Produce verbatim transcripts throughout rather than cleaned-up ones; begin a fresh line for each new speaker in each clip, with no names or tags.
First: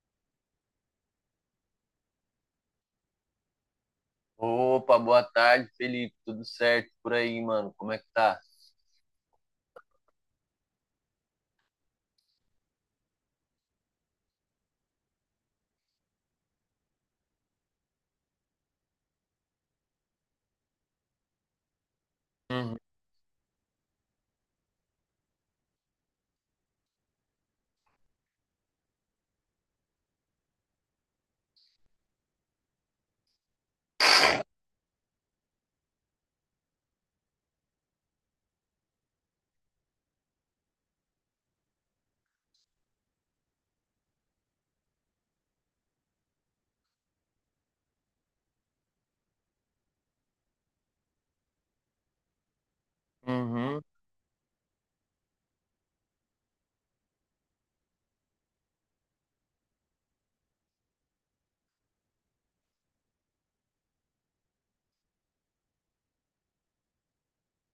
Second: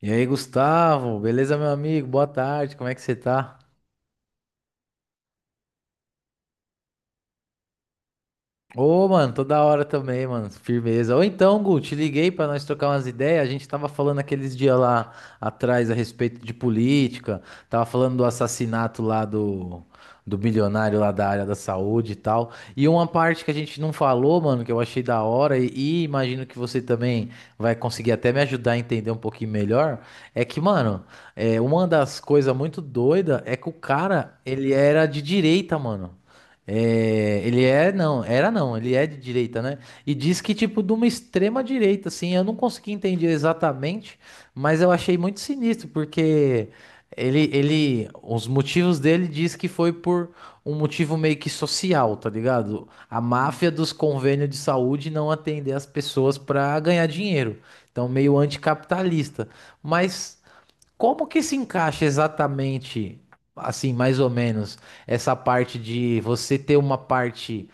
E aí, Gustavo, beleza, meu amigo? Boa tarde, como é que você tá?
Opa, boa tarde, Felipe. Tudo certo por aí, mano? Como é que tá?
Ô, mano, toda hora também, mano. Firmeza. Ou então, Gu, te liguei pra nós trocar umas ideias. A gente tava falando aqueles dias lá atrás a respeito de política. Tava falando do assassinato lá do, do bilionário lá da área da saúde e tal.
Uhum,
E uma parte que a gente não falou, mano, que eu achei da hora e, e imagino que você também vai conseguir até me ajudar a entender um pouquinho melhor, é que, mano, é, uma das coisas muito doida é que o cara, ele era de direita, mano. É, ele é, não, era não, ele é de direita, né? E diz que, tipo, de uma extrema direita, assim, eu não consegui entender exatamente, mas eu achei muito sinistro, porque ele, ele, os motivos dele diz que foi por um motivo meio que social, tá ligado? A máfia
uhum.
dos convênios de saúde não atender as pessoas pra ganhar dinheiro, então meio anticapitalista. Mas como que se encaixa exatamente, assim, mais ou menos, essa parte de você ter uma parte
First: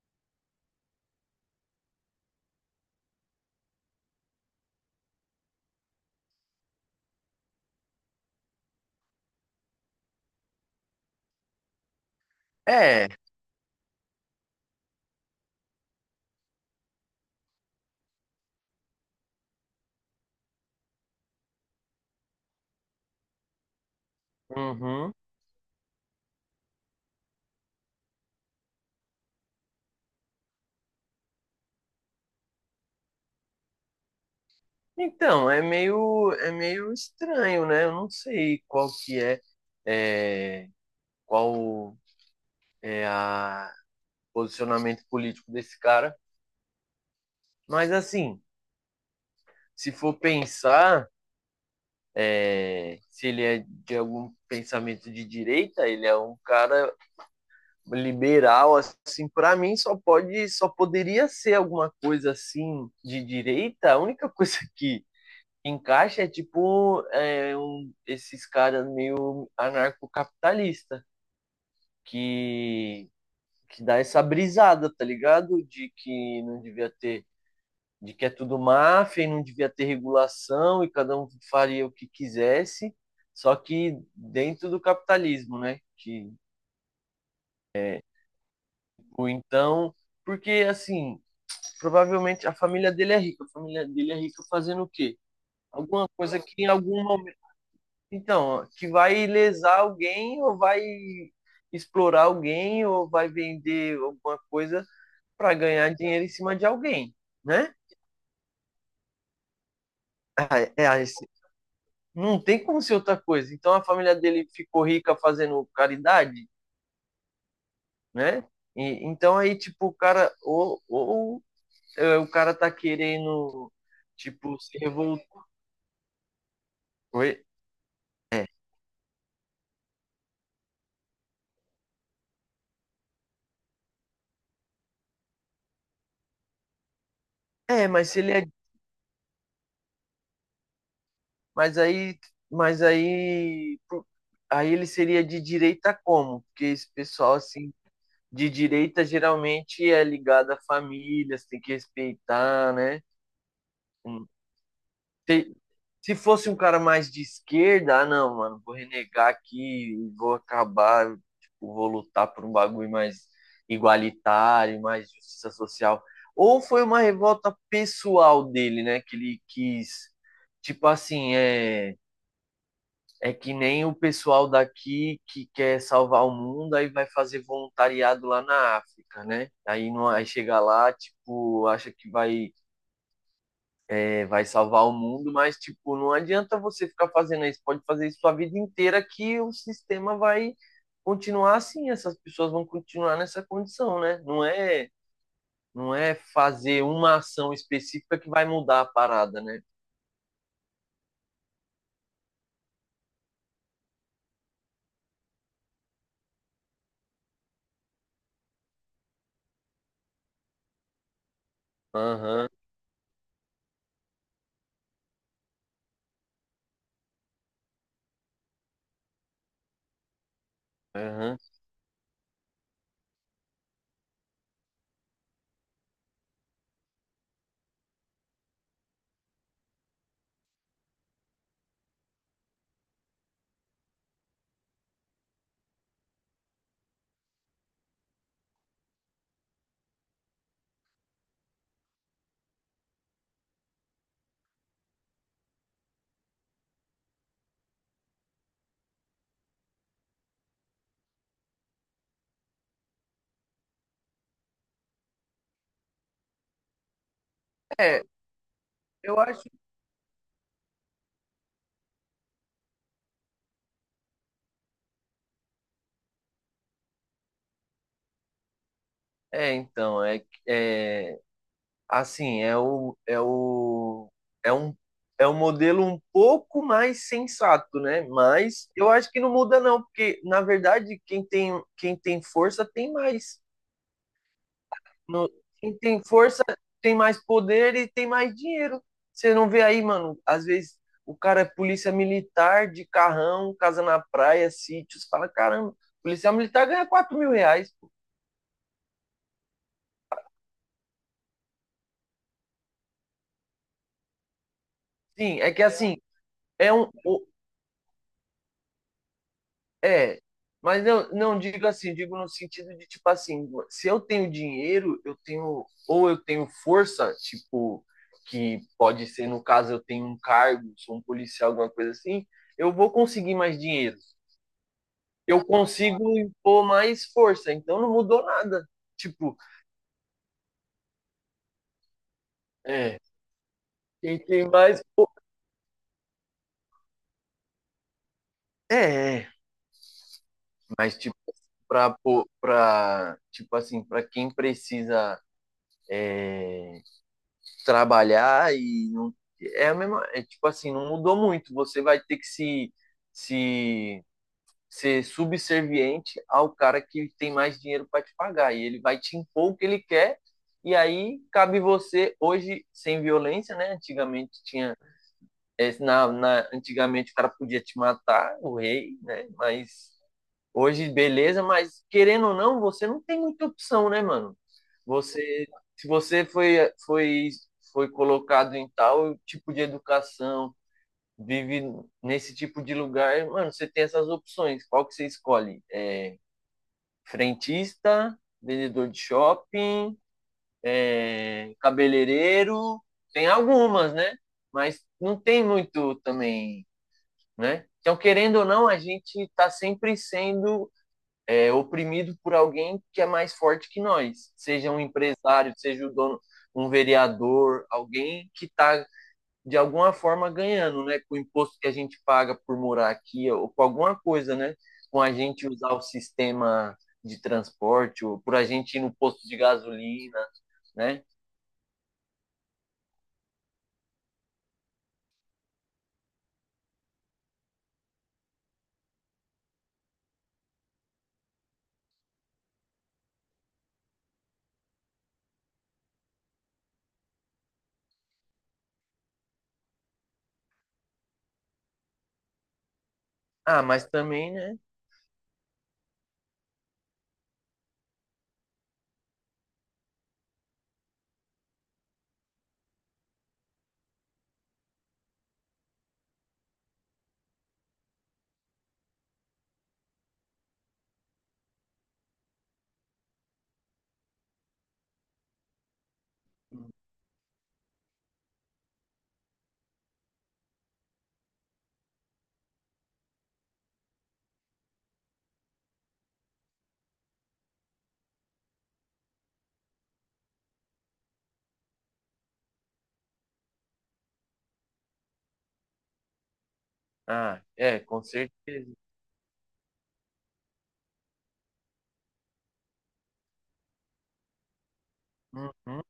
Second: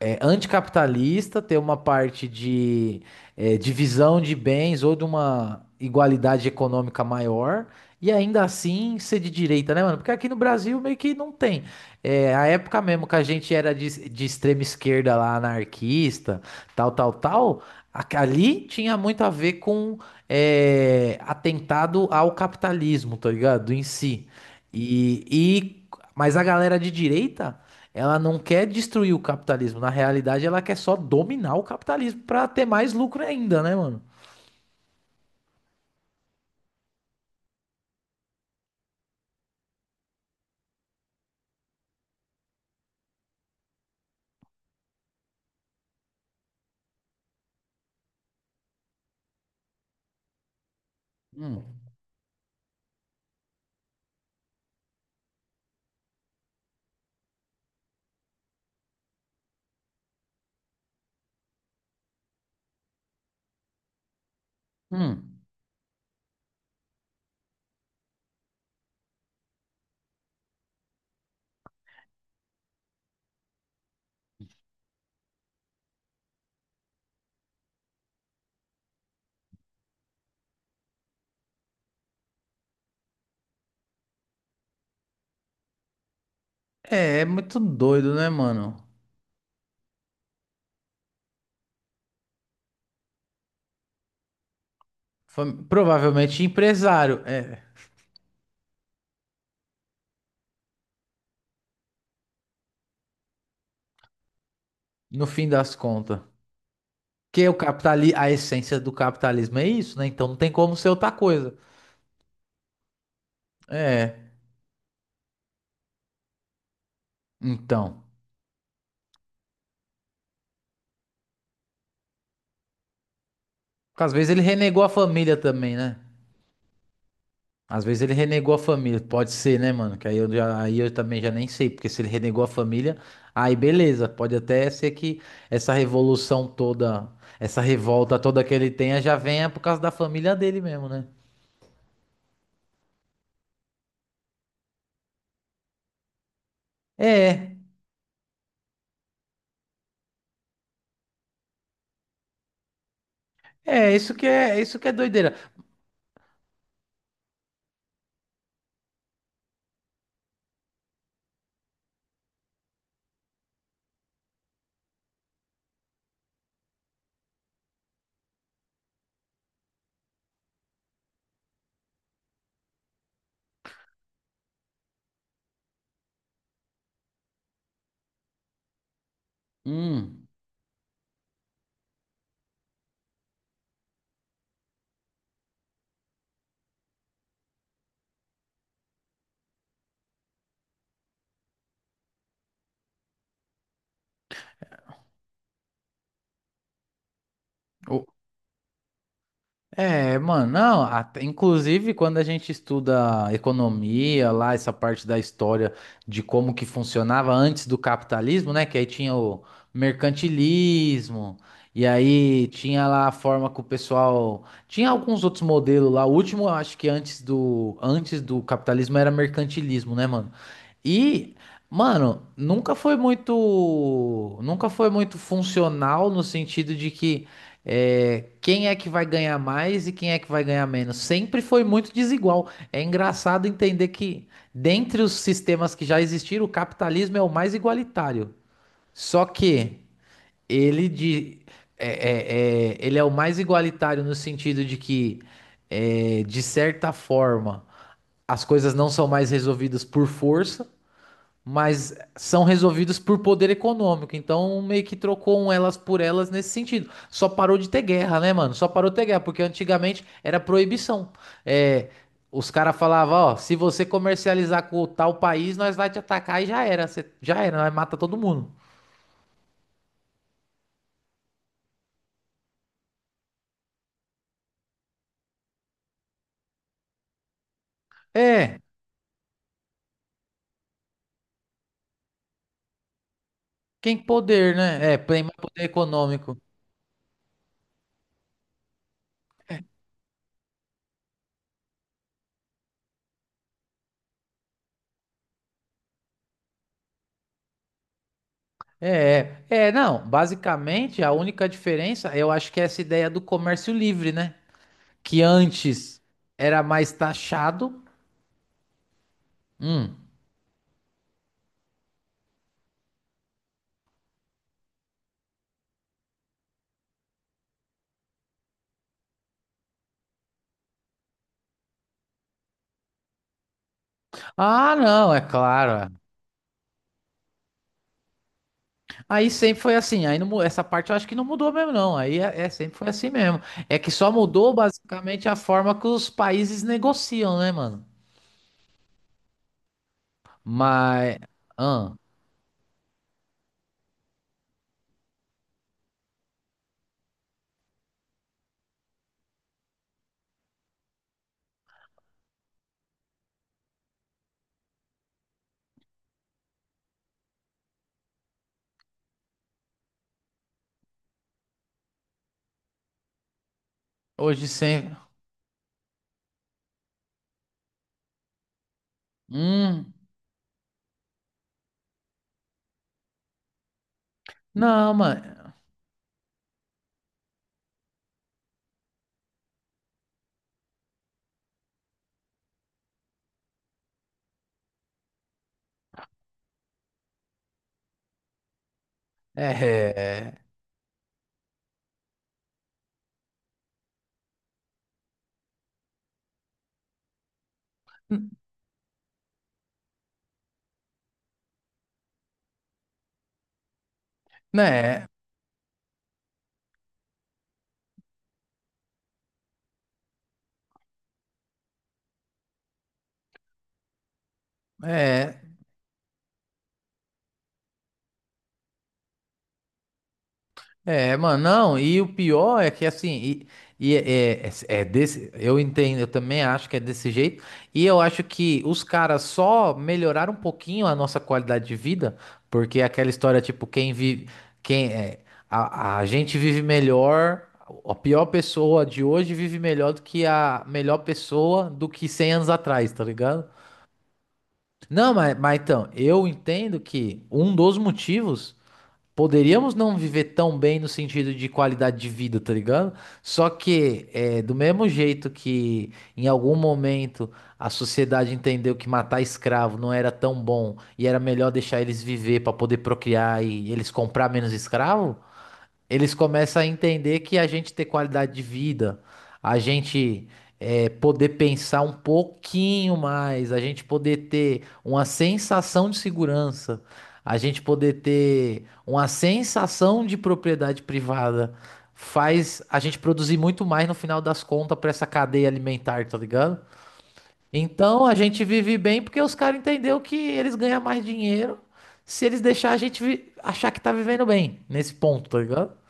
é, anticapitalista, ter uma parte de é, divisão de bens ou de uma igualdade econômica maior, e ainda assim ser de direita, né, mano? Porque aqui no Brasil meio que não tem. É, a época mesmo
É.
que a gente era de, de extrema esquerda lá, anarquista, tal, tal, tal, a- ali tinha muito a ver com é, atentado ao capitalismo, tá ligado? Em si.
Uhum.
E, e, mas a galera de direita. Ela não quer destruir o capitalismo. Na realidade, ela quer só dominar o capitalismo pra ter mais lucro ainda, né, mano?
Então, é meio, é meio estranho, né? Eu não sei qual que é, é, qual é a posicionamento político desse cara, mas assim, se for pensar,
Hum,
é, se ele é de algum pensamento de direita, ele é um cara liberal assim, para mim só pode só poderia ser alguma coisa assim de direita. A única coisa que
hum.
encaixa é tipo é, um, esses caras meio anarcocapitalista que que dá essa brisada, tá ligado, de que não devia ter de que é tudo máfia e não devia ter regulação e cada um faria o que quisesse, só que dentro do capitalismo, né? que
É, é muito
é,
doido, né, mano?
ou então, porque assim, provavelmente a família dele é rica. A família dele é rica fazendo o quê?
Foi
Alguma coisa
provavelmente
que em algum
empresário,
momento.
é,
Então, que vai lesar alguém ou vai explorar alguém ou vai vender alguma coisa
no fim
para
das
ganhar
contas.
dinheiro em cima de alguém,
Porque o
né?
capitali a essência do capitalismo é isso, né? Então não tem como
É,
ser
é,
outra
esse-
coisa.
não tem como ser outra coisa. Então a família
É,
dele ficou rica fazendo caridade,
então.
né? E então aí, tipo, o cara, ou, ou é, o cara tá querendo,
Porque às vezes ele
tipo, se
renegou a família
revoltar.
também, né?
Oi?
Às vezes ele renegou a família, pode ser, né, mano? Que aí eu, já- aí eu também já nem sei, porque se ele renegou a família, aí beleza, pode até ser que essa revolução toda, essa
É, mas
revolta
se ele é
toda que ele tenha já venha por causa da família dele mesmo, né?
Mas aí, mas aí, pro- aí ele seria de direita como? Porque esse pessoal
É,
assim de direita geralmente é ligado a famílias, tem que respeitar, né?
é, isso que
Hum.
é, isso que é doideira.
te- Se fosse um cara mais de esquerda, ah, não, mano, vou renegar aqui, vou acabar, tipo, vou lutar por um bagulho mais igualitário, mais justiça social. Ou foi uma revolta pessoal dele, né? Que ele quis, tipo assim. é É que nem o pessoal daqui que quer salvar o mundo, aí vai fazer voluntariado lá na África, né? Aí, não, aí
Hum,
chega lá, tipo, acha que vai, é, vai salvar o mundo, mas, tipo, não adianta você ficar fazendo isso. Pode fazer isso sua vida inteira que o sistema vai continuar assim. Essas pessoas vão continuar nessa condição, né? Não é, não é fazer uma ação
o,
específica que vai mudar a parada, né?
é, mano, não, até- inclusive quando a gente estuda economia lá, essa parte da história de como que funcionava antes do capitalismo, né? Que aí tinha o mercantilismo, e aí
Aham,
tinha lá a forma que o pessoal. Tinha alguns outros modelos lá. O último, eu acho que antes do, antes do capitalismo era mercantilismo, né, mano? E,
aham.
mano, nunca foi muito, nunca foi muito funcional no sentido de que é, quem é que vai ganhar mais e quem é que vai ganhar menos. Sempre foi muito desigual. É engraçado entender que, dentre os sistemas que já existiram, o capitalismo é o mais igualitário. Só que ele de, é, é, é- ele é o mais igualitário no sentido de que, é, de certa forma, as coisas não são mais resolvidas por força, mas são resolvidos por poder econômico. Então, meio que trocou um elas por elas nesse sentido. Só parou de ter
É,
guerra, né, mano? Só parou de ter guerra,
eu
porque
acho.
antigamente era proibição. É, os caras falavam, ó, se você comercializar com tal país, nós vai te atacar e já era. Você, já era, nós mata todo mundo.
É, então, é, é assim, é o, é o, é um, é um modelo um pouco mais sensato, né?
É,
Mas eu acho que não muda não, porque na verdade quem tem, quem tem força tem mais.
quem poder, né? É, tem
No-
mais poder
quem tem
econômico.
força tem mais poder e tem mais dinheiro. Você não vê aí, mano? Às vezes o cara é polícia militar de carrão, casa na praia, sítios, fala, caramba, polícia militar ganha quatro mil reais.
É, é, É, não, basicamente a única diferença, eu acho que é essa ideia do comércio livre, né? Que
Sim, é que assim,
antes era
é um,
mais taxado. Hum.
É, mas não, não digo assim, digo no sentido de, tipo assim, se eu tenho dinheiro, eu tenho, ou eu tenho força, tipo, que pode ser no caso eu tenho um cargo, sou um policial, alguma coisa assim, eu vou conseguir mais dinheiro.
Ah, não, é
Eu
claro. É.
consigo impor mais força, então não mudou nada.
Aí
Tipo,
sempre foi assim. Aí não mu- essa parte eu acho que não mudou mesmo, não. Aí é, é- sempre foi
é,
assim mesmo. É que só
quem tem
mudou
mais, pô,
basicamente a forma que os países negociam, né, mano?
é, é, mas tipo,
Mas ah,
para para tipo assim, para quem precisa trabalhar e não, é a mesma, é, tipo assim, não mudou muito. Você vai ter que se, se ser subserviente ao cara que tem mais dinheiro para te pagar, e ele vai te impor o que ele quer, e aí cabe você hoje sem violência, né? Antigamente
hoje
tinha,
sempre.
é, na, na antigamente o cara podia te matar, o rei, né?
Hum,
Mas hoje, beleza, mas querendo ou não, você não tem muita opção, né, mano?
não,
Você,
mano.
se você foi, foi, foi colocado em tal tipo de educação, vive nesse tipo de lugar, mano, você tem essas opções. Qual que você escolhe? É, frentista, vendedor de
É,
shopping,
é,
é, cabeleireiro, tem algumas, né? Mas não tem muito também, né? Então, querendo ou não, a gente está sempre sendo é, oprimido por alguém que é mais forte que nós, seja um
né?
empresário, seja o dono, um vereador, alguém que está de alguma forma ganhando, né, com o imposto que a gente paga por morar aqui ou com alguma coisa, né,
É.
com a gente
É.
usar o sistema de transporte ou por a gente ir no posto de gasolina, né?
É, mano, não, e o pior é que assim, e, e é, é- é desse, eu entendo, eu também acho que é desse jeito, e eu acho que os caras só melhoraram um pouquinho a nossa qualidade de vida, porque é aquela história, tipo, quem vive, quem é, a, a gente vive melhor, a pior pessoa de hoje vive melhor do que a melhor pessoa do que cem anos atrás, tá ligado?
Ah, mas também, né?
Não, mas, mas então, eu entendo que um dos motivos. Poderíamos não viver tão bem no sentido de qualidade de vida, tá ligado? Só que, é, do mesmo jeito que em algum momento a sociedade entendeu que matar escravo não era tão bom e era melhor deixar eles viver para poder procriar e eles comprar menos escravo, eles começam a entender que a gente ter qualidade de vida, a gente eh, poder pensar um pouquinho mais, a gente poder ter uma sensação de segurança, a gente poder ter uma sensação de propriedade privada, faz a gente produzir muito mais no final das contas para essa cadeia alimentar, tá ligado?
Ah, é, com
Então a gente
certeza.
vive bem porque os caras entenderam que eles ganham mais dinheiro se eles deixar a gente vi- achar que tá vivendo bem nesse ponto, tá ligado?
Uhum.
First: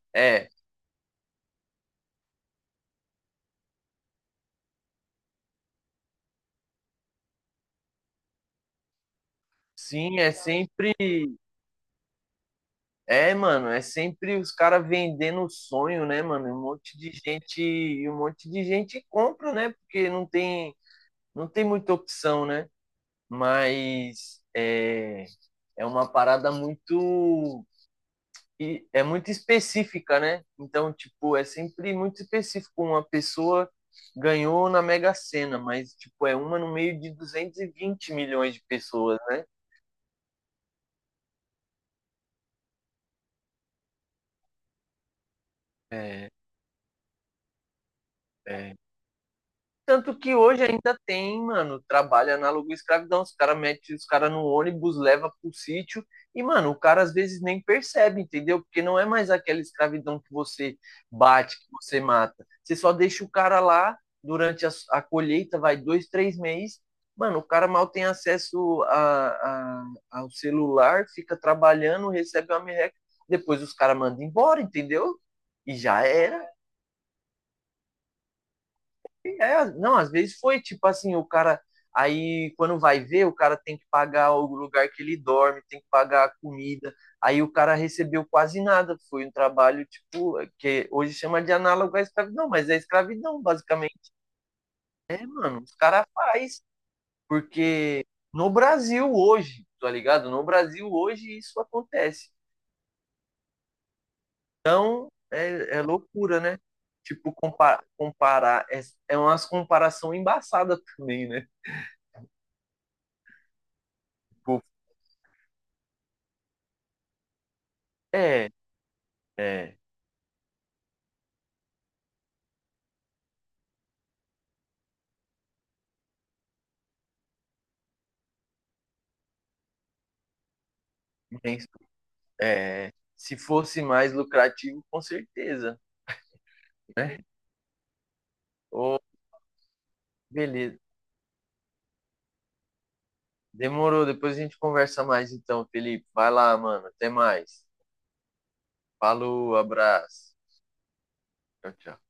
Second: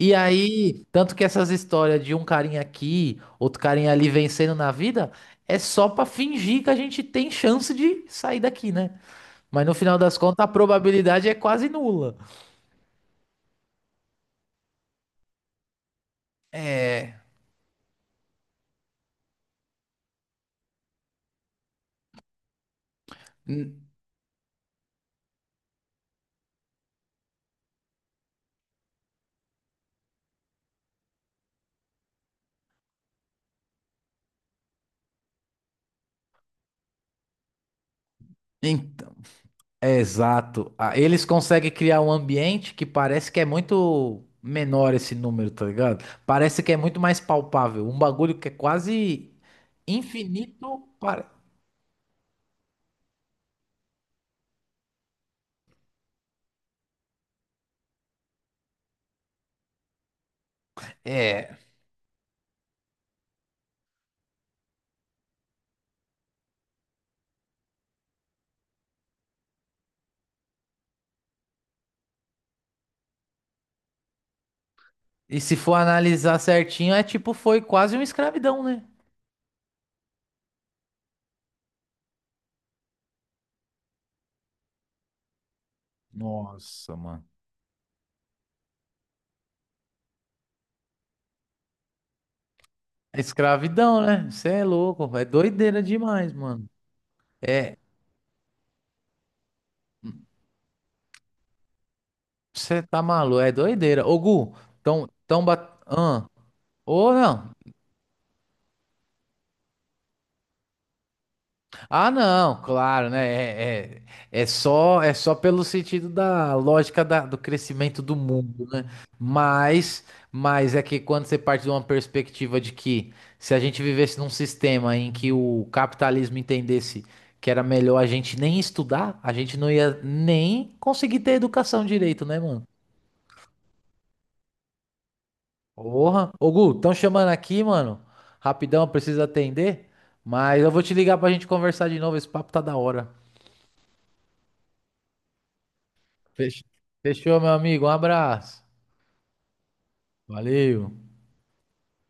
E
É,
aí, tanto que essas histórias de um carinha aqui, outro carinha ali vencendo na vida, é só pra fingir que a gente tem chance de sair daqui, né? Mas no final das
sim, é
contas, a
sempre
probabilidade é quase nula.
É, mano, é sempre os caras vendendo o sonho, né, mano? Um monte de
É,
gente, e um monte de gente compra, né? Porque não tem, não tem muita opção, né?
n-
Mas é, é uma parada muito, e é muito específica, né? Então, tipo, é sempre muito específico. Uma pessoa ganhou na Mega Sena, mas, tipo, é uma no meio de duzentos e vinte milhões de
então,
pessoas, né?
é exato. Ah, eles conseguem criar um ambiente que parece que é muito menor esse número, tá ligado? Parece que é muito mais palpável. Um bagulho que é
É,
quase
tanto que hoje
infinito
ainda
para.
tem, mano, trabalho análogo à escravidão. Os caras metem os caras no ônibus, leva pro sítio, e, mano, o cara às vezes nem percebe, entendeu? Porque não é mais aquela escravidão que você
É.
bate, que você mata. Você só deixa o cara lá durante a, a colheita, vai dois, três meses. Mano, o cara mal tem acesso a, a, ao celular, fica trabalhando, recebe uma merreca, depois os caras mandam embora, entendeu?
E se for
E já
analisar
era.
certinho, é tipo, foi quase uma escravidão, né?
É, não, às vezes foi tipo assim, o cara. Aí quando vai ver, o cara tem que pagar o lugar que ele dorme, tem que pagar a comida.
Nossa, mano.
Aí o cara recebeu quase nada. Foi um trabalho, tipo, que hoje chama de análogo à escravidão, mas é
É
escravidão,
escravidão,
basicamente.
né? Você é louco, é
É, mano, os
doideira
caras
demais,
faz,
mano. É,
porque no Brasil hoje, tá ligado? No Brasil hoje isso acontece.
você tá maluco, é doideira. Ô, Gu, tão, tão bat...
É, é
ah,
loucura, né?
ou
Tipo,
não,
compa- comparar, é, é umas comparação embaçada também, né?
ah, não, claro, né? É, é, é
Tipo,
só é só pelo sentido da lógica da- do crescimento do
é,
mundo, né?
é.
Mas, mas é que quando você parte de uma perspectiva de que se a gente vivesse num sistema em que o capitalismo entendesse que era melhor a gente nem estudar, a gente não ia nem conseguir ter
Bem,
educação direito, né, mano?
é, se fosse mais lucrativo, com certeza,
Porra. Ô, Gu, estão
né?
chamando aqui, mano. Rapidão,
Ô,
preciso atender. Mas eu
beleza.
vou te ligar pra gente conversar de novo. Esse papo tá da hora.
Demorou. Depois a gente conversa mais então, Felipe. Vai lá,
Fech-
mano. Até
Fechou, meu
mais.
amigo. Um abraço.
Falou, abraço.
Valeu.
Tchau, tchau.